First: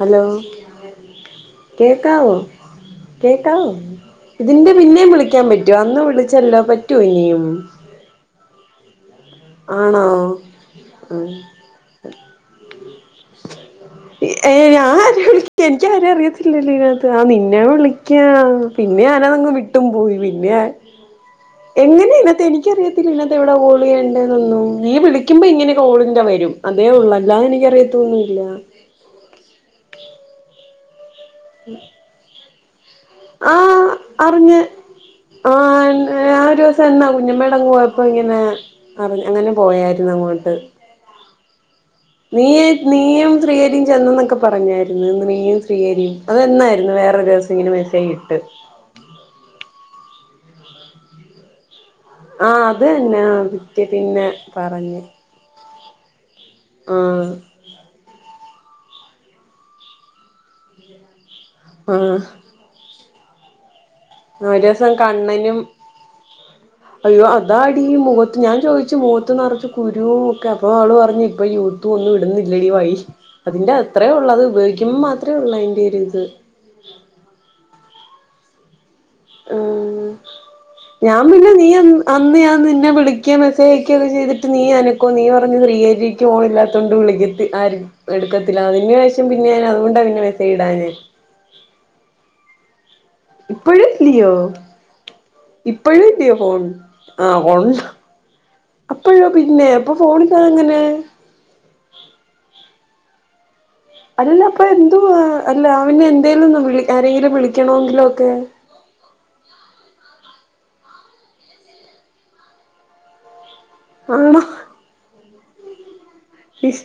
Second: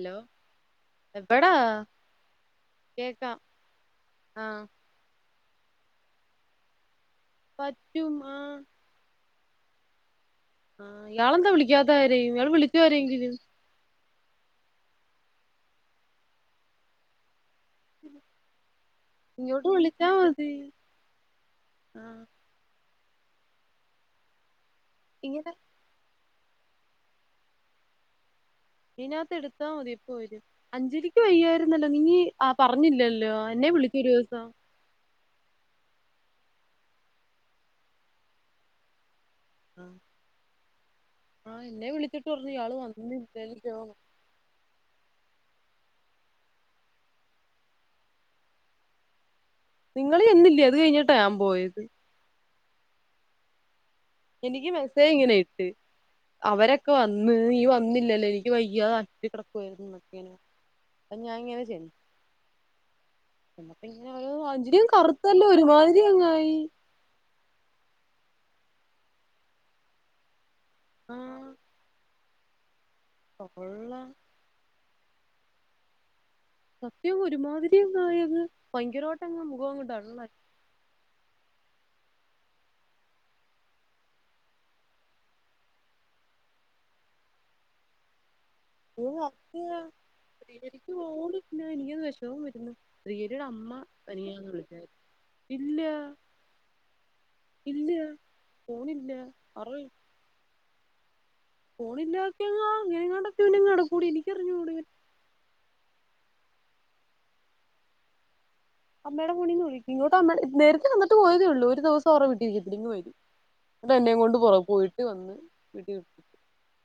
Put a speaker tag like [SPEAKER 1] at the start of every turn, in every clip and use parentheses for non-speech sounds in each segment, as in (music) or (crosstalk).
[SPEAKER 1] Hello
[SPEAKER 2] എവിടാ
[SPEAKER 1] കേക്കാവോ
[SPEAKER 2] കേക്കാം
[SPEAKER 1] കേക്കാവോ
[SPEAKER 2] ആഹ്
[SPEAKER 1] ഇതിന്റെ പിന്നേം വിളിക്ക ക്കാൻ പറ്റുമോ അന്ന് വിളിച്ചല്ലോ പറ്റേ
[SPEAKER 2] പറ്റും ആ
[SPEAKER 1] ആണോ
[SPEAKER 2] ആഹ് ഇയാളെന്താ വിളിക്കാത്തെ ആരെയും ഇയാള് വിളിക്ക്‌ ആരെങ്കിലും
[SPEAKER 1] ഏ ആരേം വിളിക്ക എനിക്ക് ആരേം അറിയത്തില്ലല്ലോ ഇതിനകത്ത് ആ നിന്നെ ഞാൻ വിളിക്ക പിന്നെ അതങ്
[SPEAKER 2] ഇങ്ങോട്ട്
[SPEAKER 1] വിട്ടും
[SPEAKER 2] വിളിച്ചാ
[SPEAKER 1] പോയി
[SPEAKER 2] മതി
[SPEAKER 1] പിന്നെ എങ്ങനെ
[SPEAKER 2] ആഹ്
[SPEAKER 1] ഇതിനത്തെ എനിക്കറിയത്തില്ല ഇന്നത്തെ എവിടെ കോളെയ്യേണ്ടതെവിടാനൊന്നും നീ വിളിക്കുമ്പോ
[SPEAKER 2] ഇങ്ങനെ
[SPEAKER 1] ഇതിനാത്ത് കോൾ ങ്ങനെ വരും അതേ ഉള്ളലെനിക്കറിയാത്തോന്നുല്ല
[SPEAKER 2] ഇതിനകത്ത് എടുത്താൽ മതി ഇപ്പോൾ വരും അഞ്ജലി അനക് വയ്യായിരുന്നല്ലോ നീ ആ പറഞ്ഞില്ലല്ലോ എന്നെ
[SPEAKER 1] ആഹ്
[SPEAKER 2] വിളിക്കൊരു ദിവസം
[SPEAKER 1] അറിഞ്ഞ് ആഹ് ആ ഒരു ദിവസം എന്നാ കുഞ്ഞമേട മോള് പോയപ്പോ ഇങ്ങനെ ആ അങ്ങനെ പോയായിരുന്നു അങ്ങോട്ട്
[SPEAKER 2] ആഹ് എന്നെ വിളിച്ചിട്ട്
[SPEAKER 1] നീ
[SPEAKER 2] പറഞ്ഞു ഇയാള്
[SPEAKER 1] നീയും
[SPEAKER 2] വന്നില്ലല്ലോ
[SPEAKER 1] ശ്രീഹരിയും ചെന്നന്നൊക്കെ പറഞ്ഞായിരുന്നു നീ യും ശ്രീ ഹരിയും അതന്നായിരുന്നു വേറൊരു ദിസം ഇങ്ങനെ മെസ്സജ ഇട്ട്
[SPEAKER 2] നിങ്ങള് എന്നില്ലേ അത് കഴിഞ്ഞിട്ടഞാൻ പോയത്.
[SPEAKER 1] ആഹ അത് തന്നെ അത്
[SPEAKER 2] എനിക്ക് മെസ്സേജ് ഇങ്ങനെ ഇട്ട് അവരൊക്കെ
[SPEAKER 1] ആഹ്
[SPEAKER 2] വന്ന് നീ വന്നില്ലല്ലോ എനിക്ക വയ്യാ അ കിടക്കയിരുന്നുക്കന അപ്പ ഞാൻ ഇങ്ങനെ ചെയ്യുന്നു.
[SPEAKER 1] ആഹ്
[SPEAKER 2] (unintelligible)
[SPEAKER 1] ഒരു ദിവസം കണ്ണനും
[SPEAKER 2] അങ്ങായി
[SPEAKER 1] അയ്യോ അതാ ടി മുഖത്ത് ഞാൻ ചോദിച്ച് മൂത്ത് നിറച്ച് കുരുവും ഒക്കെ അപ്പോൾ ആൾ പറഞ്ഞഞ്
[SPEAKER 2] ആഹ്
[SPEAKER 1] ഇപ്പം യൂത്തും ഒന്നും ഇടുന്നില്ലടി വൈ അതിന്റെ
[SPEAKER 2] കൊള്ളാം
[SPEAKER 1] അത്രേ ഉള്ളൂ അത് ഉപയോഗിക്കുമ്പോൾ മാത്രേ ഉള്ള അതിന്റെറെ ഒരു ഇത്
[SPEAKER 2] സത്യം ഒരുമാതിരിങ്ങായത് ഭയങ്കരമായിട്ടങ്ങങ് മുഖം അങ്ങോട്ട്
[SPEAKER 1] ഉം
[SPEAKER 2] ടള്ളായി.
[SPEAKER 1] ഞാൻ പിന്നെ നീ അന്ന് ഞാൻ നിന്നെ വിളിക്യോ മെസേജ്ക്യോക്കെ ചെയ്തിട്ട് നീ അനക്കോ നീ പറഞ് ശ്രീഹരിക്കും ഫോണില്ലാത്തൊണ്ട് വിളിക്കത്തി ആര എടുക്കത്ത
[SPEAKER 2] ഏ അക്ക
[SPEAKER 1] ഇടാഞ്ഞെ
[SPEAKER 2] ശ്രീഹരിക്ക് പോട് പിന്ന എനക്ക്ത് വെഷമം പറ്റ ശ്രീഹരിയുടെ അമ്മ പനിയാന്ന് വിളിച്ചാരുന്നു.
[SPEAKER 1] ഇപ്പഴുംല്ലേ ഫോൺ, ആ ഒണ്ട്
[SPEAKER 2] ഇല്ല പോണില്ല
[SPEAKER 1] അപ്പോഴോ പിന്നെ അപ്പൊ ഫോണില്ലാതെങ്ങനെ
[SPEAKER 2] ഫോണില്ലാക്യങ്ങാ അങ്ങനെങ്ങാണ്ടൊക്കെ ഇവനെങ്ങ് നടക്കും
[SPEAKER 1] അല്ല അപ്പൊ എന്തുവാ അല്ല അവനെ എന്തേലും ഒന്ന് വിളി ആരേലും വിളിക്കണങ്കിലൊക്കെ
[SPEAKER 2] അമ്മയുടെ ഫോണീന്ന് വിളിക്കും. ഇങ്ങോട് നേരത്തെ വന്നിട്ട് പോയതേ ഉള്ളൂ ഒരു ദിവസം ആർടെ വീട്ടിനിക്കത്തില്ല. ഇങ്ങ് വരും അതെന്നെയും കൊണ്ട്
[SPEAKER 1] ആണോ
[SPEAKER 2] പുറ പോയിട്ട് വന്ന് വീട്ടി
[SPEAKER 1] ഫിസ്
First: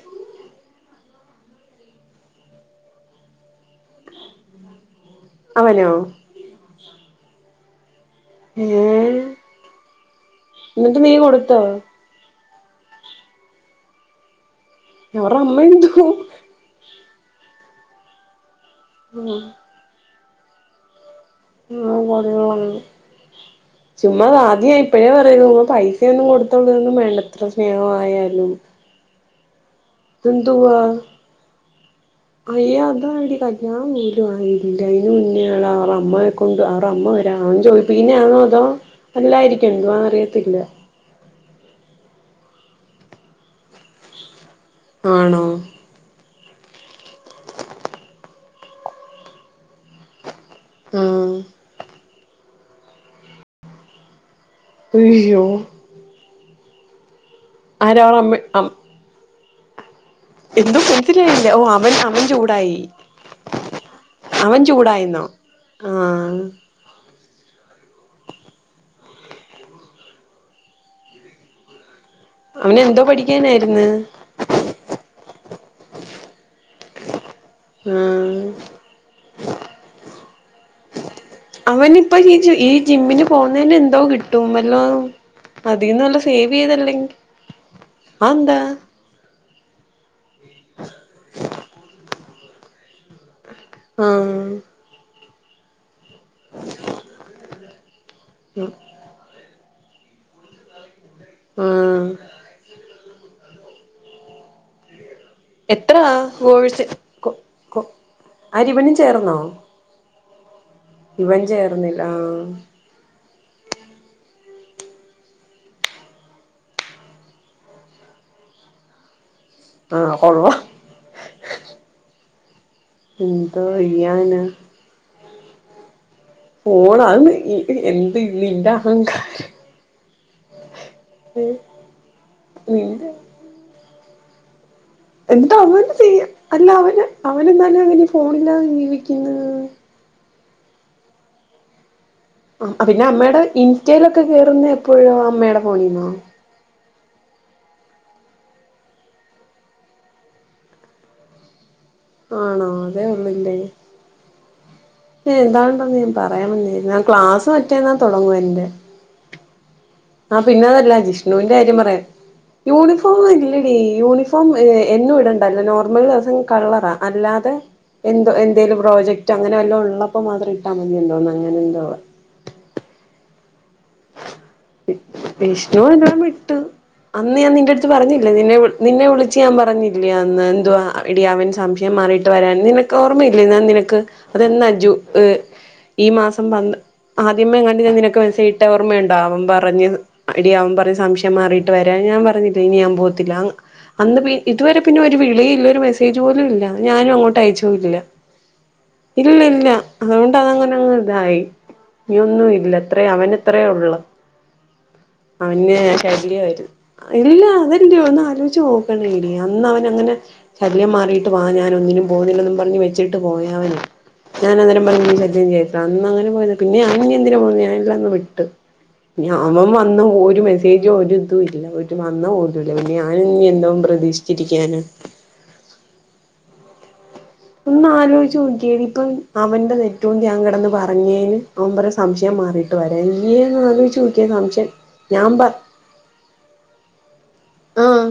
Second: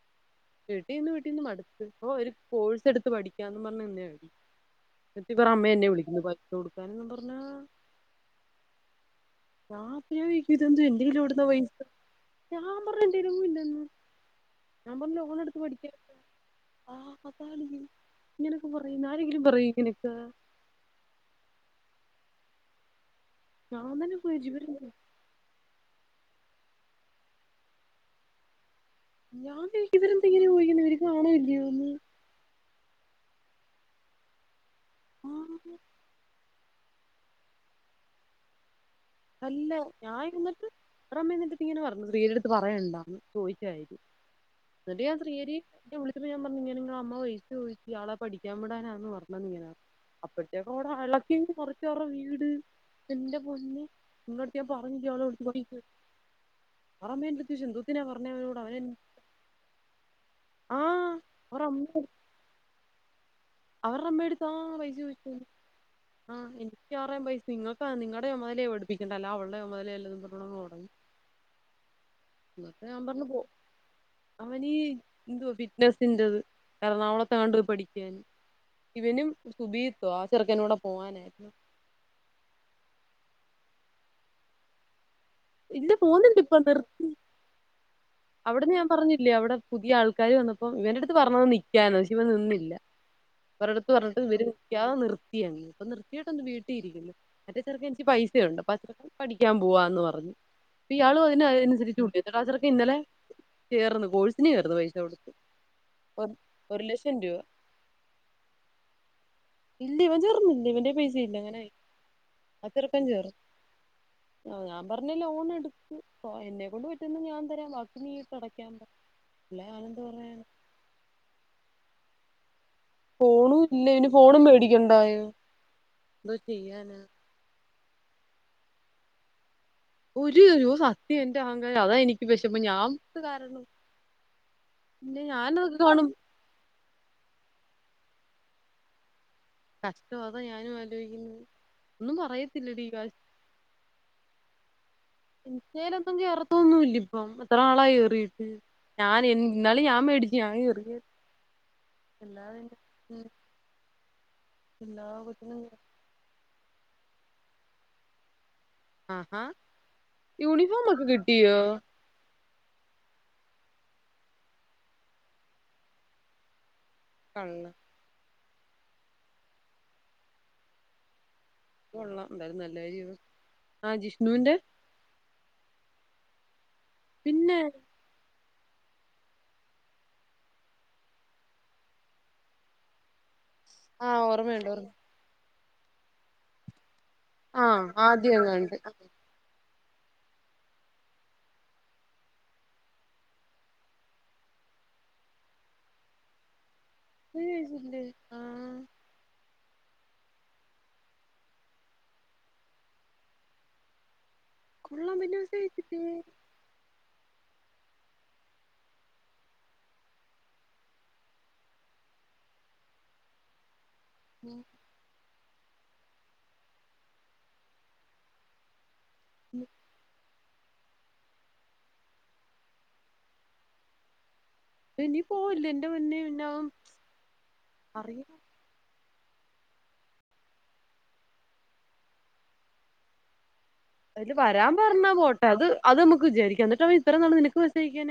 [SPEAKER 2] വിട്ടീന്ന് വീട്ടീന്ന് മട്ത്ത് പ്പോ ഒരു കോഴ്സ് എടുത്ത് പഠിക്കാന്നും പറഞ്ഞ് നിന്നേ ഹരി കെട്ടിപ്പറ അമ്മ എന്നെ
[SPEAKER 1] അവനോ
[SPEAKER 2] വിളിക്കുന്നു. പൈസ കൊടുക്കാൻന്ന് പറഞ്ഞ
[SPEAKER 1] ഏഹ്
[SPEAKER 2] ഞാ അപ്പൊ ഞാവിചാര്ക്യും ഇതെന്ത്
[SPEAKER 1] എന്നിട്ട്
[SPEAKER 2] എന്റെ
[SPEAKER 1] നീ
[SPEAKER 2] കൈയിലെവിടുന്നാ
[SPEAKER 1] കൊടുത്തോ
[SPEAKER 2] പൈസ ഞാൻ പറഞ്ഞു എൻ്റേലെങ്ങുംഇല്ലെന്ന്, ഞാൻ പറഞ്ഞു
[SPEAKER 1] ഞാപടെ
[SPEAKER 2] ലോൺ
[SPEAKER 1] അമ്മ
[SPEAKER 2] എടുത്ത് പഠിക്കാൻ
[SPEAKER 1] എന്തുവ
[SPEAKER 2] ആ അതാണ്. ഇങ്ങനൊക്കെ പറയുന്ന്
[SPEAKER 1] ആഹ്
[SPEAKER 2] ആരെങ്കിലും പറയോ ഇങ്ങനൊക്ക
[SPEAKER 1] ആ കുറെ
[SPEAKER 2] ഞാൻ തന്നെ
[SPEAKER 1] ചുമ്മാ
[SPEAKER 2] പോയി
[SPEAKER 1] ആദ്യ
[SPEAKER 2] ഇവരെന്ത്
[SPEAKER 1] ഇപ്പഴേ പറയ്ന്ന് പൈസ ഒന്നും കൊടുത്തുള്ളൂന്നും വേണ്ടത്ര സ്നേഹമായാലും
[SPEAKER 2] ഞാ നെയി
[SPEAKER 1] എന്തുവാ അയ്യ അതാണെടീ കല്യാണം നീണ്ട്മായി. ഇല്ല അയ്ന്
[SPEAKER 2] ആ
[SPEAKER 1] മുന്നേള അവ അമ്മയെകൊണ്ട് അവ അമ്മവരാ അവൻ ചോയ്പ്പിക്കുന്നെയാണോ അതോ അല്ലായിരിക്കും
[SPEAKER 2] അല്ല
[SPEAKER 1] എന്തുവാന്ന്
[SPEAKER 2] ഞാൻ
[SPEAKER 1] അറിയത്തില്ല
[SPEAKER 2] എന്നിട്ട് റ മ്മ ന്നിട്ട് ഇങ്ങനെ പറഞ്ഞു ശീഹരിയുടെ പറയണ്ടന്ന് ചോയിച്ചതി, എന്നിട്ട് ഞാനീ
[SPEAKER 1] ആണോ
[SPEAKER 2] ശ്രീഹരിയെവിളിച്ചിട്ട് ഞാൻ പറ ഇങ്ങനെ നിങ്ങ അമ്മ പൈസ ചോയിച്ച് ആളെ പഠിക്കാൻ വിടാനാന്ന് പറഞ്ഞത്ങ്ങനെ അപ്പത്തെ കൂടെ അള
[SPEAKER 1] ആഹ്
[SPEAKER 2] ക്യങ്ങ്മറിച്ചുകളവർടെവീട് എന്റെ പൊന്നെ. ഇങ്ങട് ഞാപറഞ്ഞില്ലേ അവളെ വിൾച്ച്
[SPEAKER 1] അയ്യോ
[SPEAKER 2] പറയര്ത്. പറമ്മേ ൻ്റട്ത്ത ശ്എന്തോത്തിനെ
[SPEAKER 1] ആരാ അവളെ
[SPEAKER 2] പറഞ്ഞവരോട് അവനെൻ
[SPEAKER 1] എന്തും മൻസിയായില്ല ഓ അവൻ അവൻ ചൂടായി.
[SPEAKER 2] അവർടെ
[SPEAKER 1] അവൻ
[SPEAKER 2] അമ്മേടെടുത്താആ പൈസ
[SPEAKER 1] ചൂടായിന്നോ
[SPEAKER 2] ചോയിക്കും. ആ
[SPEAKER 1] ആഹ്
[SPEAKER 2] എനിക്ക് ആർടെം പൈസ നിങ്ങക്കാനിങ്ങടെ ചുമതലയ പടിപ്പിക്കേണ്ട അല്ലാ അവളുടെ ചുമതലയല്ലന്നും പറഞ്ഞിടങ്ങ് തുടങ്ങി. എന്നിട്ട് ഞാൻ
[SPEAKER 1] അവനെന്തോ
[SPEAKER 2] പറഞ്ഞു
[SPEAKER 1] പഠിക്കാനായിര്ന്ന്
[SPEAKER 2] എന്തൊ ഫിറ്റ്നസിന്റത് എറണാകുളത്ത് കണ്ട്
[SPEAKER 1] ആ
[SPEAKER 2] പഠിക്കാൻ ഇവനും സുബീത്തൊ ആ ചെറുക്കനൂടെ പോവാനായിരുന്നു.
[SPEAKER 1] പോന്നോന്ന് എന്തോ കിട്ടും, വല്ലോ
[SPEAKER 2] ഇല്ല
[SPEAKER 1] അതിന്നല്ല സേവ് ചെയ്തല്ലെങ്കിൽ
[SPEAKER 2] അവിടെന്ന് ഞാൻ പറഞ്ഞില്ലേ, അവിടെ പുതിയ ആൾക്കാര് വന്നപ്പോ ഇവന്റെടുത്ത് പറഞ്ഞത് നിക്കാൻ പക്ഷെ. ഇവൻ നിന്നില്ല ഇവർടട്ത്ത് പറഞ്ഞിട്ട് ഇവര്
[SPEAKER 1] ആഹ്
[SPEAKER 2] ക്യാ നിർത്തിയങ്ങ്. വീീട്ടൊന്ന് വീട്ടി ഇരിക്കുന്നു മറ്റേ ചെറക്ക് എനി പൈസയുണ്ട് അപ്പൊ അച്ചറക്ക്ൻ പഠിക്കാൻ പോവാന്ന് പറഞ്ഞു പ്പൊ ഇയാളും അതിനന്
[SPEAKER 1] ആഹ്
[SPEAKER 2] അനുസരിച്ചുണ്ട് ക്ലാസർൊക്കെ ഇന്നലെ ചേർന്ന് കോഴ്സിനന് കേയർു പൈസ കൊടുത്ത്
[SPEAKER 1] എത്ര
[SPEAKER 2] ഒരു ഒരു
[SPEAKER 1] കോഴച്ച്
[SPEAKER 2] ലക്ഷം
[SPEAKER 1] കൊ
[SPEAKER 2] രൂപ
[SPEAKER 1] കൊ അരിവനും ചേർന്നോ
[SPEAKER 2] അീവന്റെ പൈസ ഇല്ല
[SPEAKER 1] ഇവൻ
[SPEAKER 2] അങ്ങനെ
[SPEAKER 1] ചേർന്നില്ല ആഹ്
[SPEAKER 2] അ തീർക്കാൻ ചോറും ആ ഞാൻ പറഞ്ഞ ലോൺ എടുക്കും എന്നെക്കൊണ്ട് പറ്റന്ന് ഞാൻ തരാം ബാക്കി ടക്കൻ
[SPEAKER 1] ആഹ കൊള്ളാ
[SPEAKER 2] ഓളും ഇല്ലേനും 'പ്പ ഓളും മേടിക്കും എന്തായാലും
[SPEAKER 1] പോഓണ അന്ന് എന്ത് ഇന്റെ അഹങ്കാരം
[SPEAKER 2] ഒരു ര സത്യം എന്റെ അഹങ്കാരം അതാ എനിക്ക് വിഷപ്പ ഞാൻ
[SPEAKER 1] നിന്റെ
[SPEAKER 2] കാരു
[SPEAKER 1] എന്നിട്ട് അവന് ചെയ്യാം അല്ല അവ അവന എന്നാലും അങ്ങനെ ഫോണിലാ ജീവിക്കും
[SPEAKER 2] കഷ്ടം അതാ ഞാനും ആലോചിക്കുന്നു
[SPEAKER 1] ആ പിന്നെ അമ്മയുടെ ഇന്റ്റയിലൊക്കെ കേറുന്ന എപ്പോഴോ അമ്മയുടെ പോണീന്നോ
[SPEAKER 2] അപ്പ അത്രത്ര നളാ എറിട്ട് ഞൻ എ എന്നാലും ഞാൻ മേടിച്ചു ഞാന എറങ്ങ
[SPEAKER 1] ആണോ അതേ ഉള്ളില്ലേ
[SPEAKER 2] എല്ലാ കൊച്ചിനും കേ-
[SPEAKER 1] എന്താണ്ടെന്ന് ഞൻ പറയാമെന്ന ഞാൻ ക്ലാസ് മറ്റേന്നാ തുടങ്ങുവണ്ട്
[SPEAKER 2] ആഹാ
[SPEAKER 1] ആഹ പിന്നെ
[SPEAKER 2] യൂണിഫോം
[SPEAKER 1] അതല്ല
[SPEAKER 2] ഒക്കെ
[SPEAKER 1] ജിഷ്ണുവിന്റെ
[SPEAKER 2] കിട്ടിയോ
[SPEAKER 1] കാര്യം പറയാം യൂണിഫോം ഇല്ലടിീ യൂണിഫോം എന്നും ഇടേണ്ടല്ലോ നോർമൽ ട്രസ് കളറാ അല്ലാതെ
[SPEAKER 2] കള്ള
[SPEAKER 1] എന്തോ എന്തേലിലും പ്രോജക്റ്റ് അങ്ങനെ വല്ലോ ഉള്ളപ്പോൾ മാത്രം ഇട്ടാൽ മതിയ ഉണ്ടോന്ന്
[SPEAKER 2] കൊള്ളാം എന്തായാലും നല്ല കാര്യ ആഹ് ജിഷ്ണുവിന്റെ
[SPEAKER 1] ഷ്ണവും എല്ലാം വിട്ട് അന്ന് ഞാൻ
[SPEAKER 2] പിന്നെ
[SPEAKER 1] നിന്റെ അടുത്ത് പറഞ്ഞില്ല നിന്നെ നിന്നെ വിളിച്ച് ഞാൻ പറഞ്ഞില്ല അന്ന് എന്വാ ഇട അവൻ സംശയം മാറിയിട്ട് വരാൻ നിനക്ക് ഓമ്മയി എന്നാ നിനക്ക്
[SPEAKER 2] ആ
[SPEAKER 1] അതെന്താ
[SPEAKER 2] ഓർമ്മയുണ്ട് ഓർമ്മ
[SPEAKER 1] ജു ഈ മാസം പ ആദ്യമേ.
[SPEAKER 2] ആ
[SPEAKER 1] ഞങ്ങട്ട് ഞാൻ നിനക്ക്
[SPEAKER 2] ആദ്യം
[SPEAKER 1] മസേജ് ഇട്ടത്
[SPEAKER 2] എങ്ങാണ്ട്
[SPEAKER 1] ഓർമയുണ്ടോ മിംബർ പറഞ്ഞഞ് അടിയവൻ പറഞ്ഞഞ് സംശയം മാറിയിട്ട് വരാൻ ഞാൻ പറഞ്ഞില്ല ഇന അൻ പോവത്തില്ല അന്ന് ഇതുവരെ പിന്നെ ഒരു വിളി ഇല്ല ഒരു മെസ്സേജ് പോലും ഇല്ല ഞാനും അങ്ങോട്ട്
[SPEAKER 2] മെസ്സേജ്
[SPEAKER 1] അയച്ച പോോല്ല
[SPEAKER 2] അയച്ചില്ലേ ആ
[SPEAKER 1] ഇല്ല ഇല്ല അതുകൊണ്ട് അതങ്ങനങ്ങ് ഇതായി നീ ഒന്നും ഇല്ല എത്രേ അവൻ ഇത്രയേ ഉള്ള
[SPEAKER 2] കൊള്ളാം പിന്നെ മെസ്സേജ്
[SPEAKER 1] അവന്
[SPEAKER 2] അയച്ചില്ലേ
[SPEAKER 1] ശൈല്യമായിരുന്നു ഇല്ല അതല്ലേ ഒന്ന് ആലോചിച്ച നോക്കടി അന്ന് അവന അങ്ങനെ ശല്യം മാറിട്ട് വാ ഞൻ ഒന്നിനും പോകുന്നില്ലൊന്നും പറഞ്ഞഞ് വെച്ചിട്ട് പോയവന ഞാൻ
[SPEAKER 2] ഉം.
[SPEAKER 1] അന്നരം പറഞ്ഞ ചദ്യം ചെയ്ട്ട അന്ന് അങ്ങനെ പോയത് പിന്നെ അന് എന്തിന പോ ഞാനല്ലന്ന് വിട്ട് ഞാനു വന്ന് ഒന മേ പ്രത്യേകിച്ചും ഒരിതും ഇല്ല ഒരു വന്ന പോഓലുംല്ല പിന്നെ ഞാാന ഇനി എന്തോും പ്രതീക്ഷിച്ച
[SPEAKER 2] ഇനിീ പോവല്ല എന്റെ മുന്നേ പിന്ന
[SPEAKER 1] ഒന്ന് ആലോചിച്ചച്ച് നോിയടി ഇപ്പൊ അവൻന്റെത് ഏറ്റവും ാൻ കിടന്ന് പറഞ്ഞേന് അവൻ പറ സംശയം മാറിയിട്ട് വരാ ഇ
[SPEAKER 2] അതില് വരാൻ പറഞ്ഞ പോട്ടെ അത് അത് നമുക്ക് വിചാരിക്കാം എന്നിട്ടാ
[SPEAKER 1] ആഹ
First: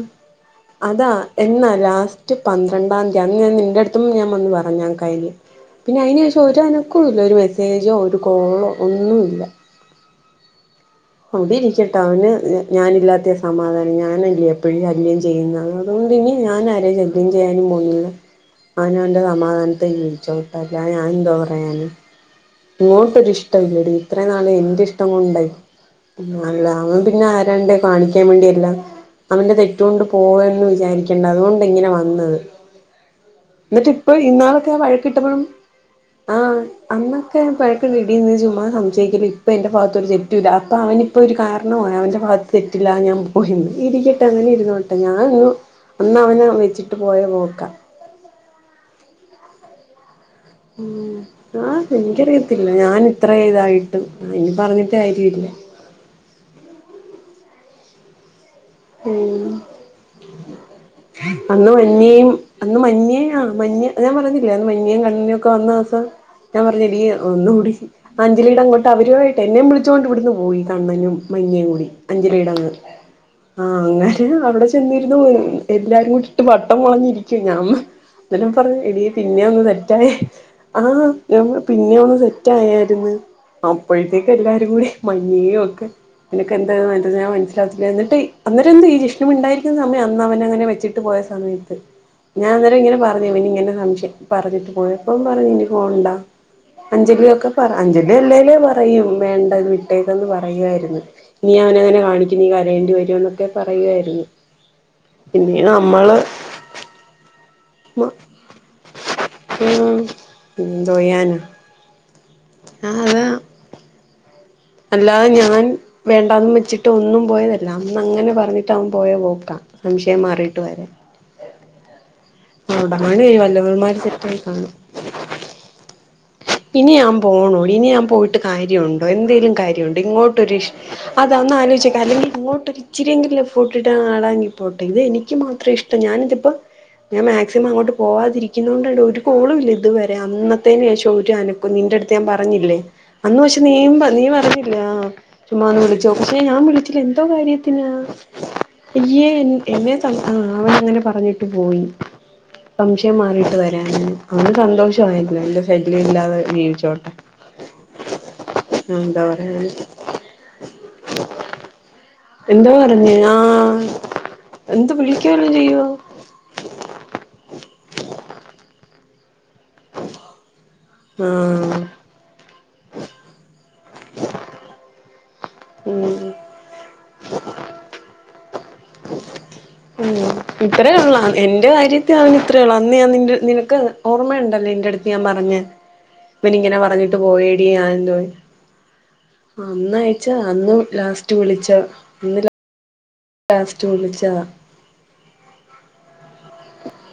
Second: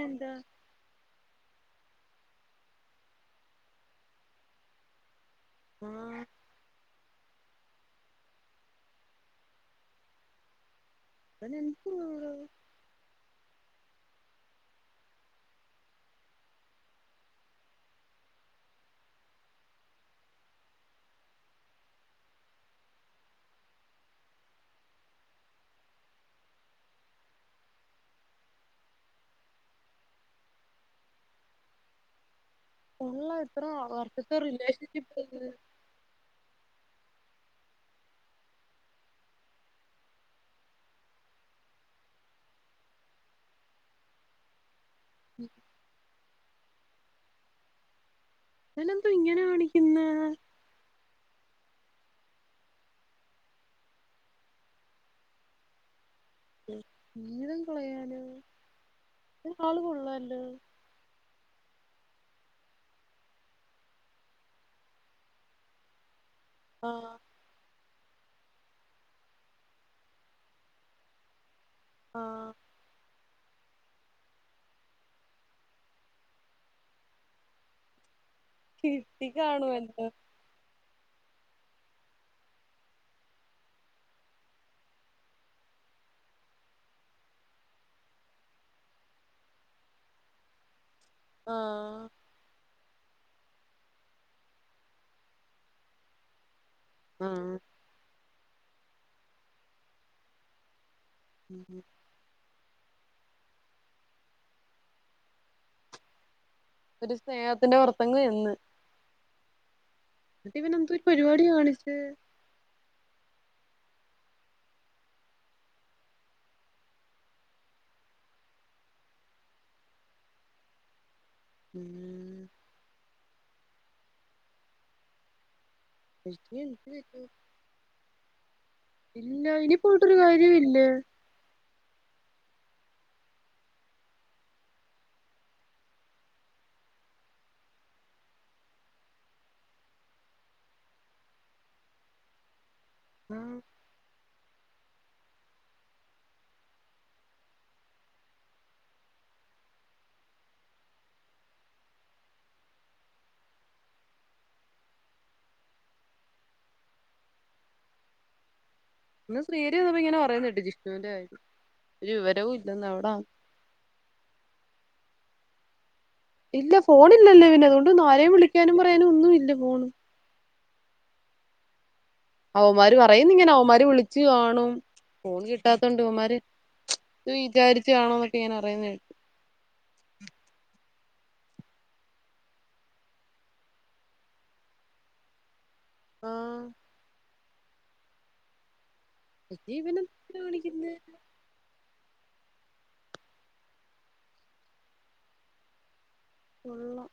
[SPEAKER 1] അതാ എന്നാ ല ഫസ്റ്റ് പന്ത്രണ്ടാം തീയതിയന്ന് ഞാൻ നിൻന്റെ അടുത്തും ഞാൻ വന്ന്ു പറഞ്ഞ കയ്ല്
[SPEAKER 2] ആ
[SPEAKER 1] പിന്നെ അതിനശേഷം ഒരുനം ഇപ്പളും ഒരു മെസ്സേജോ ഒരു കോളോ ഒന്നുല്ല അവിടെ
[SPEAKER 2] അവനെന്തോ
[SPEAKER 1] ഇരിക്കെട്ടെ അവന് ഞാനില്ലാതെ സമാധാനം ഞാനല്ലേ എപ്പോഴും ശല്യം ചെയ്യുന്നത അതുകൊണ്ട് ഇനി ഞാനരേ ശല്യം ചെയ്യാനും പോന്നില്ല അവനോ അവന്റെ സമാധാനത്തെ വിളിച്ചോട്ടല്ല ഞാൻ എന്തോ പറയാന് ഇങ്ങോട്ടൊരി ഇഷ്ടം ഇല്ലടി ഇത്രയും നാള് എൻന്റെ ഇഷ്ടം കൊണ്ടായി ആല്ല അവൻ പിന്നെ ആരാണ്ട് കാണിക്കാൻ വേണ്ടിയ എല്ലാം അവന്റെ തെറ്റുകൊണ്ട് പോവന്ന് വിചാരിക്കണ്ട അതുകൊണ്ട് ഇങ്ങനെ വന്നത്
[SPEAKER 2] കൊള്ളാം ഇത്ര
[SPEAKER 1] എന്നിട്ട് ഇപ്പ
[SPEAKER 2] വർഷത്തെ
[SPEAKER 1] ഇന്നാളൊക്കെ
[SPEAKER 2] റിലേഷൻഷിപ്പ്
[SPEAKER 1] വഴക്കിട്ടപ്പോഴും ആഹ അന്ന് ഒക്ക പഴക്കം റെഡീന്ന് ചുമ്മാ സംയിക്കല്ല ഇപ്പ എന്റെറെ ഭഗത്ത് ഒരു ജെറ്റുമില്ല അപ്പൊ അവനി ഇപ്പോൊ ഒരു കാരണമാണ് അവൻന്റെ ഭാഗം തെറ്റില്ലാ ഞാൻ പോയിന്ന് ഇരിക്കട്ടെ അങ്ങനെ ഇരുന്നോട്ടെ ഞാനന്ന് അന്നവനെവെച്ചിട്ട് പോയ പോക്കാ
[SPEAKER 2] ഇവനെന്തുവ ഇങ്ങനെ കാണിക്കുന്നെ?
[SPEAKER 1] ഉ ആഹ എനിക്കറിയത്തില്ല ഞാൻ ഇത്ര ഇതായിട്ടും ഇനി പറഞ്ഞിട്ട് കാര്യല്ല,
[SPEAKER 2] (unintelligible) ജീവിതം കളയാന
[SPEAKER 1] ഉം
[SPEAKER 2] ഇവൻ ആള് കൊള്ളാല്ലോ
[SPEAKER 1] അന്ന് മഞ്ഞയും അന്ന് മഞ്ഞേ ആ മഞ്ഞ ഞാൻ പറഞ്ഞില്ലേ അന്ന് മഞ്ഞയും കണ്ണിനും ഒക്കെ വന്ന ദിവസ ഞാൻ
[SPEAKER 2] ആ
[SPEAKER 1] പറഞ്ഞെടീ ഒന്നുകുടി ചി അഞ്ജലിയുടെ അങ്ങോട്ട അവരു വായിട്ട് എന്നെയും വിളിച്ചോണ്ട് ഇവിടന്ന് പോയി കണ്ണനും മൈന
[SPEAKER 2] ആ
[SPEAKER 1] അഞ്ചിലീടങ്ങ് ആ അങ്ങനെ അവിടെ ചെന്നിരുന്നു എല്ലാരും കൂടി ഇട്ട് വട്ടം വളഞ്ഞിരിക്കുവ ഞാമ്മ അതലും പറഞ്ഞ എടി
[SPEAKER 2] കിട്ടി
[SPEAKER 1] പിന്നെ ഒന്ന്
[SPEAKER 2] കാണുവല്ലോ
[SPEAKER 1] സെറ്റായെ ആഹ ഞാൻപ പിന്നെ ഒന്ന് സെറ്റ് ആയായിരുന്ന്, അപ്പഴത്തേക്ക് എല്ലാരും കൂടി മഞ്ഞയും ഒക്കെ നിനക്ക എന്താ ഞാൻ മനസിലാല്ല എന്നിട്ട് അന്നരം എന്ത് ഈ ജിഷ്ണു മിണ്ടാതിരിക്കുന്നെ സമയംന്ന് അവനങ്ങനെ വെച്ചിട്ട് പോയ
[SPEAKER 2] ആ
[SPEAKER 1] സമയത്ത് ഞാൻ അന്നേരം ങ്ങനെ പറഞ്ഞ ഇനി ഇങ്ങനെ സംശയം പറഞ്ഞിട്ട് പോ എപ്പം പറഞ്ഞഞ് ഇനി പോണ്ട
[SPEAKER 2] ആ
[SPEAKER 1] അഞ്ജലിയൊക്കെ പറ അഞ്ജലി അല്ലേലേ പറയും വേണ്ടത് വിട്ടക്കെന്ന് പറയുവായിരുന്നു, നീ അവനങ്ങനെ കാണിക്കും നീ കരയേണ്ടി വരുമ എന്നൊക്കെ പറയുവായിരുന്നു. പിന്നീ നമ്മള്
[SPEAKER 2] ഒരു സ്നേഹത്തിന്റെ പുറത്തങ്ങങ് ചെന്ന്
[SPEAKER 1] ഉം
[SPEAKER 2] എന്നട്ട് ഇവന എന്തോ ഒരു പരിപാടി കാണിച്ചത്
[SPEAKER 1] അത അല്ലാതെ ഞാൻ വേണ്ടന്ന് വെച്ചിട്ട് ഒന്നും പോയതല്ല അന്ന് അങ്ങനെ പറഞ്ഞിട്ട് അവൻ പോയ പോക്കാം സംശയം മാറിട്ട് വരാൻ
[SPEAKER 2] ഉം
[SPEAKER 1] (unintelligible) വല്ലവന്മാര് സെറ്റായി കാണും ഇനി ഞാൻ പോകണൂ ഇനി ഞാൻ പോയിട്ട്, കാര്യമുണ്ടോ
[SPEAKER 2] ഇല്ല
[SPEAKER 1] എന്തെങ്കലും
[SPEAKER 2] ഇനി
[SPEAKER 1] കാര്യണ്ടോ
[SPEAKER 2] പോയിട്ടൊരു കാര്യവും
[SPEAKER 1] ഇങ്ങോട്ടൊരി
[SPEAKER 2] ഇല്ല
[SPEAKER 1] അതാന്ന് ആലോചിക്ക ഇല്ലെങ്കി അങ്ങോട്ട് ഇച്ചരിെങ്കും എഫോർട്ട്ട്ട ആളാണെങ്കി പോട്ടെ ഇത് എനിക്ക് മാത്രം ഇഷ്ട ഞാനിതിപ്പോ ഞാൻ മാക്സിമം അങ്ങോട്ട് പോവാതിരിക്കുന്നണ്ടണ്ട് ഒരു കോളും ഇല്ല ഇതുവരെ അന്നത്തേന് ശേഷം ഒരു അനക്കും നിന്റെറ അടുത്ത് ഞാൻ പറഞ്ഞില്ലേ അന്ന്
[SPEAKER 2] ആ
[SPEAKER 1] പക്ഷെ നീ നീ പറഞ്ഞ ചുമന്ന് വിളിച്ചോ പക്ഷേ ഞാൻ വിളിച്ചില്ല എന്തോ കാര്യത്തിനാ അയ്യേ എന്നെ ആ അവൻ അങ്ങനെ പറഞ്ഞിട്ട് പോയി സംശയം മാറിട്ട് വരൻ അന്ന് സന്തോഷമായിരുന്നു എന്തായാലും ശല്യംമില്ലാതെ ജീവിച്ചോട്ടെ, ആ എന്താ
[SPEAKER 2] ഇന്ന്
[SPEAKER 1] പറയാ
[SPEAKER 2] ശ്രീഹരി ഇങ്ങനെ പറയുന്നട്ട് ജിഷണുവിന്റെ കാര്യം വിവരം
[SPEAKER 1] എന്താ പറഞ്ഞേ ആ എന്ത് വിളിക്കുവല്ലോ ചെയ്യുവോ
[SPEAKER 2] ണ്ട് നരെയും വിളിക്കാനും പറയാന ഒന്നും ഇല്ല പോണ്
[SPEAKER 1] ആഹ
[SPEAKER 2] അവമാര് പറയുന്ന ഇവന്മാര് വിളിച്ചു കാണും ഫോൺ കിട്ടാത്തണ്ട്
[SPEAKER 1] ഉം
[SPEAKER 2] ഇവന്മാര്, വിചാരിച്ചു കാണോ എന്നൊക്കെ ഞാൻ അറിയുന്ന
[SPEAKER 1] ഓ ഇത്രേ ഉള്ളു എന്റെ കാര്യത്തി അവനന് ഇത്രേ ഉള്ളു എന്റെ കാര്യത്തിൽ അവൻ ഇത്ര ഒള്ളൂ. അന്ന് ഞാൻ നി നിനക്ക് ഓർമ്മയ ഉണ്ടല്ലോ നിന്റെടുത്തു ഞാൻ പറഞ്ഞഞ് ഇപ്പനി
[SPEAKER 2] ആഹ്
[SPEAKER 1] ഇങ്ങനെ പറഞ്ഞിട്ട് പോയടി ഞൻ എന്തോ
[SPEAKER 2] ഇജ്ജ്
[SPEAKER 1] അന്ന
[SPEAKER 2] ഇവനെ
[SPEAKER 1] അയച്ചാ
[SPEAKER 2] എന്തിനാ
[SPEAKER 1] അന്ന്
[SPEAKER 2] കാണിക്കുന്നെ
[SPEAKER 1] ലാസ്റ്റ് വിളിച്ച അന്ന് ലാസ്റ്റ് വിളിച്ചത
[SPEAKER 2] കൊള്ളാം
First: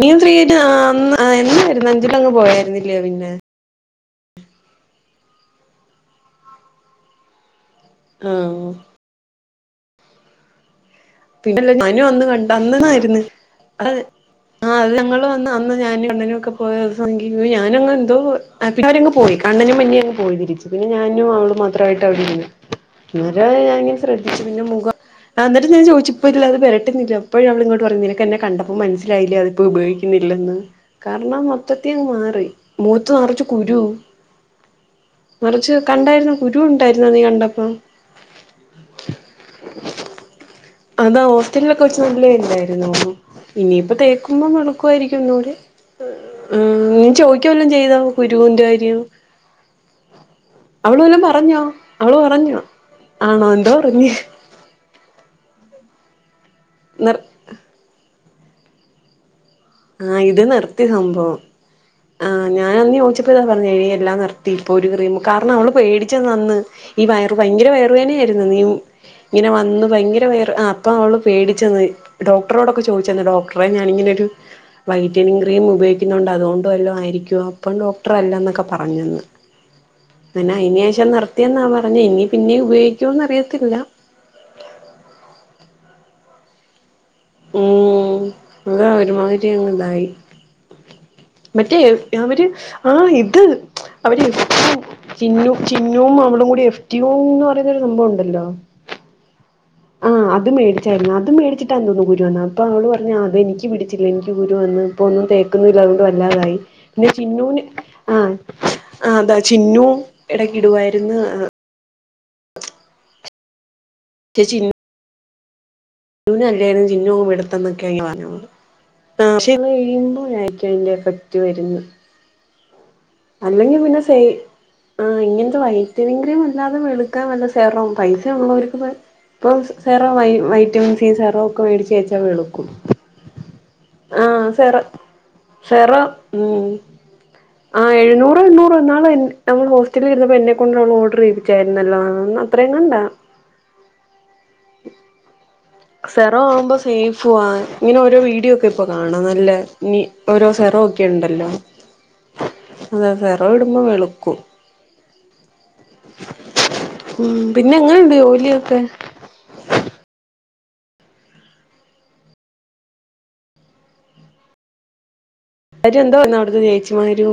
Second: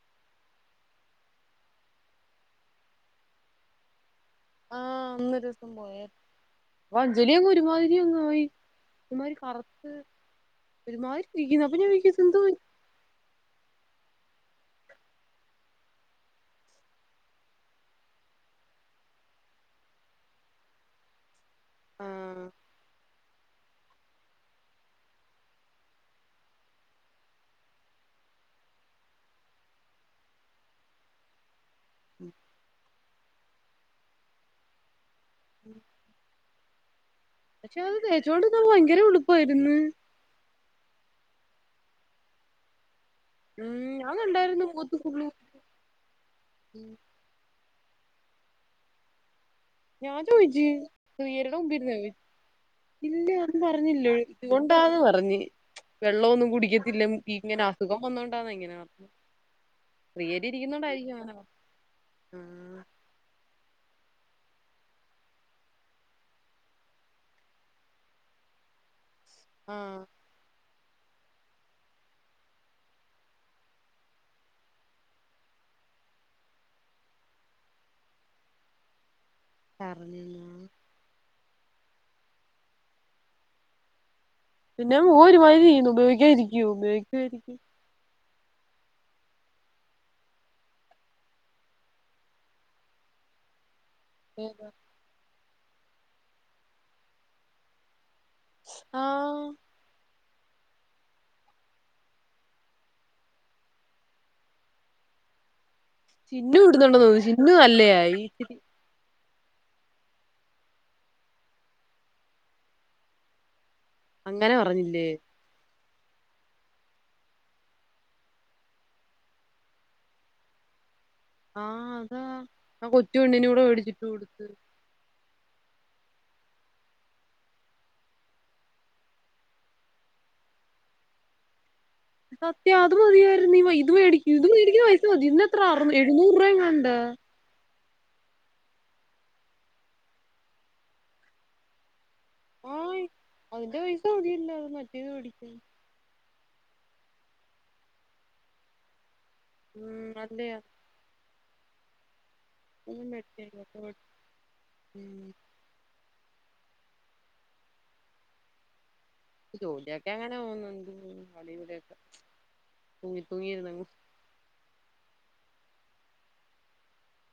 [SPEAKER 1] നീത്രീ എന്നായിരുന്നു അഞ്ചിലങ്ങ് പോയായിരുന്നില്ലോ പിന്നെ
[SPEAKER 2] ആഹ അന്നൊരു ദിവസം പോയ അപ്പ അഞ്ജലിയൊെ ഒരുമാതി ഇങ്ങ പോയി
[SPEAKER 1] ആഹ്
[SPEAKER 2] ഇമാരി കറുത്ത് ഒരുമാതിരി ഇരിക്കുന്നു
[SPEAKER 1] പിന്നെ
[SPEAKER 2] അപ്പൊ ഞാൻ
[SPEAKER 1] മനു
[SPEAKER 2] വിചാരിക്കും
[SPEAKER 1] അന്ന്
[SPEAKER 2] ഇതെന്തോ
[SPEAKER 1] കണ്ട അന്നണാര്ന്ന് അത് ആഹ് അത് ഞങ്ങള് വന്ന അന്ന് ഞാനും അണ്ണനും ഒക്കെ പോയ ദിവസം എങ്കി ഞാനങ്ങ് എന്തോ പിന്നെ അവര് അങ്ങ് പോയി കണ്ണനും മുന്നെ അങ്ങ് പോയിതിരിച്ച് പിന്നെ ഞാനും അവളും മാത്രായിട്ട് അവിടെ ഇരുന്ന്
[SPEAKER 2] ആഹ്
[SPEAKER 1] അന്നരം ഞാൻ ഇങ്ങനെ ശ്രദ്ധിച്ചു പിന്നെ മുഖ അന്നിട്ട് ഞാൻ ചോദിച്ച് ഇപ്പ ഇല്ല അത് പെരട്ടുന്നില്ല അപ്പഴേ അവള് ഇങ്ങോട്ട് പറഞ് നിനക്ക് എന്നെ കണ്ടപ്പോ മനസ്സിലായില്ലേ അപ്പ ഉപയോഗിക്കുന്നില്ലെന്ന് കാ ർണാ മൊത്തത്തി അങ്ങ് മാറി മൂഖത്ത് നറച്ച്കുരു മറിച്ച് കണ്ടായിരുന്നൊ കുരു ഉണ്ടായിരുന്ന നീ കണ്ടപ്പം
[SPEAKER 2] പക്ഷെ അത് തേച്ചോണ്ട് നിന്നാ ഭയങ്കര വെളുപ്പായിരുന്നു
[SPEAKER 1] അതാ ഹോസ്റ്റലൊക്കെ വെച്ച് നല്ലേയല്ലായ്രുന്നോ
[SPEAKER 2] ഉം
[SPEAKER 1] ഇനിയിപ്പ
[SPEAKER 2] ഞാൻ
[SPEAKER 1] തേക്കുമ്പോ
[SPEAKER 2] കണ്ടായിരുന്നു മുഖത്ത്
[SPEAKER 1] വെളുക്കുവായിരിക്കും
[SPEAKER 2] ഫുള്ള്
[SPEAKER 1] ഒന്നൂടി നീ ചോദിക്കവല്ലോം ചെയ്തോ കുരുന്റെകാര്യം
[SPEAKER 2] ഞാൻ ചോയ്ച്ച് ശ്രീ ഹരീടെ മുമ്പിരുന്ന ചോയ്
[SPEAKER 1] അവള് പറഞ്ഞോ
[SPEAKER 2] ഇല്ല
[SPEAKER 1] ആണോ
[SPEAKER 2] അന്ന്
[SPEAKER 1] എന്തോ
[SPEAKER 2] പറഞ്ഞില്ല
[SPEAKER 1] പറഞ്ഞ്
[SPEAKER 2] ഇതുകൊണ്ടാന്ന് പറഞ് വെള്ളവൊന്നും കുടിക്കത്തില്ല
[SPEAKER 1] നിർ
[SPEAKER 2] ഇങ്ങനെ അസുഖം വന്നോണ്ടാന്ന് ഇങ്ങനെ പറഞ്ഞു
[SPEAKER 1] ആഹ് ഇത് നിർത്തി സംഭവം ആ
[SPEAKER 2] ആഹ്
[SPEAKER 1] ഞാനന്ന് ചോദിച്ചപ്പോ ഇതാ പറഞ്ഞെ എടി എൻ എല്ലാം നിർത്തി ഇപ്പൊ ഒരു ക്രിമും കാരണം അവള് പേടിച്ചന്ന് അന്ന് ഈ വയറു ഭയങ്കര വയറ് വേദന ആയിരുന്നു നീ ഇങ്ങനെ വന്ന്
[SPEAKER 2] ആഹ്
[SPEAKER 1] ഭയങ്കര വേർ ആ അപ്പം അവള് പേടിച്ചെന്ന് ഡോക്ടറോടൊക്കെ ചോദിച്ചന്ന് ഡോക്ടറെ ഞാനിങ്ങനൊരു വൈറ്റിനിങ് ക്രീം ഉപയോഗിക്കുണ്ട് അതുകൊണ്ടു വല്ലോം ആയിരിക്കുവൊ അപ്പം ഡോക്ടർ അല്ല എന്നൊക്കെ പറഞ്ഞന്ന്
[SPEAKER 2] പറഞ്ഞെന്നാ
[SPEAKER 1] പിന്നെ അയ്നേഷം നിർ ത്തിയെന്നാ പറഞ്ഞെ ഇനി പിന്നെ ഉപയോഗിക്കോന്ന് അറിയത്തില്ല
[SPEAKER 2] പിന്നെ മുഖമൊരുമാതിരിയിരുന്നു ഉപയോഗിക്കക്കുവോ
[SPEAKER 1] ഉം അതാ ഒരുമാതിരി അങ്ങ്ഇതായി മറ്റേ അവര് ആ ഇത് അവര് എഫ് ചിന്നു ചിന്നും അവളും കൂടി എഫ്റ്റുയും എന്ന് പറയുന്ന ഒരു സംഭവോണ്ട് ഹലോ
[SPEAKER 2] ആഹ്
[SPEAKER 1] ആ അത് മേടിച്ചായിരുന്നു അത് മേടിച്ചിട്ട തോന്നുന്നു കുരു വന്നെ അപ്പൊ അവള് പറഞ്ഞു അത് എനിക്ക് പിടിച്ചില്ല എനിക്ക് കുരു വന്ന് ഇപ്പോ ഒന്നും തേക്കുന്നില്ല അത് കൊണ്ട് വലതായി
[SPEAKER 2] ചിന്നു ഇടുന്നുണ്ടെന്ന്
[SPEAKER 1] പിന്നെ
[SPEAKER 2] തോന്നുന്നു ചിന്നു
[SPEAKER 1] ചിന്നൂന് ആ
[SPEAKER 2] നല്ലയായി
[SPEAKER 1] അതാണ് ചിന്നു എടക്ക് ഇടുവാര്ന്ന് ആ
[SPEAKER 2] അങ്ങനെ പറഞ്ഞില്ലേ
[SPEAKER 1] ന്നുന് അല്ലേലും ചിന്നു അങ്ങ് വെളുത്തന്നക്കെ അങ്ങ് പറഞ്ഞോളു ആപഷേ ഇത് കഴിയുമ്പോഴായിരിക്കും അതിന്റെ എഫക്ട് വരുന്നത്
[SPEAKER 2] ആഅതാ ആ കൊച്ചു പെണ്ണിന് കൂടെ മേടിച്ചിട്ടു കൊടുത്ത്
[SPEAKER 1] വൈറ്റിനിം ക്രീം അല്ലാതെ വെളുക്കാൻ വല്ല സെറോം പൈസയ ഉള്ളവര്ക്ക് ഇപ്പം സെറോ വൈ വൈറ്റമിൻ സിയും സെറവും ഒക്കെ മേടിച്ച
[SPEAKER 2] സത്യം അത് മതിയായിരുന്നു ഈ വൈ ഇത് മേടിക്ക് ഇത്
[SPEAKER 1] ആഹ് സെറം
[SPEAKER 2] മേടിക്കുന്ന പൈസ മതി ഇതിന് എത്ര അറു
[SPEAKER 1] സെറം
[SPEAKER 2] എഴുന്നൂറ് രൂപ
[SPEAKER 1] ഉം
[SPEAKER 2] എങ്ങാണ്ട
[SPEAKER 1] ആഹ് എഴുന്നൂറ് എണ്ണൂറോ ഇന്നാള് എൻ ഞങ്ങള് ഹോസ്റ്റലിൽ ഇരുന്നപ്പോൾ എന്നെ കൊണ്ട് അവള് ഓർഡർ ചെയ്പ്പിച്ചാരുന്നല്ലോ
[SPEAKER 2] ആഅതിന്റെ പൈസ മതിയല്ല മറ്റേത് മേടിക്കാൻ
[SPEAKER 1] സെറം ആകുമ്പ സേഫും ആ ഇങ്ങനെ ഓരോ വീഡിയോ ഒക്കെ ഇപ്പോ കാണാം കാണാൻ നല്ല
[SPEAKER 2] ഉം
[SPEAKER 1] ഇനി ഓരോ
[SPEAKER 2] നല്ലയാ
[SPEAKER 1] സെറോക്കെ ഉണ്ടല്ലോ
[SPEAKER 2] (unintelligible)
[SPEAKER 1] അതെ സെറം ഇടുമ്പോ വെളുക്കും
[SPEAKER 2] ഉം
[SPEAKER 1] ഉം പിന്നെ എങ്ങനുണ്ട് ജോലിയൊക്കെ
[SPEAKER 2] ജോലിയൊക്കെ അങ്ങനെ പോകുന്നുണ്ട് അവിടെ ഇവിടെക്കെ തൂങ്ങി തൂങ്ങിരുന്നങ്ങ്
[SPEAKER 1] അവര് എന്തോ എന്നോട് അത് ചേച്ചി മാരിയു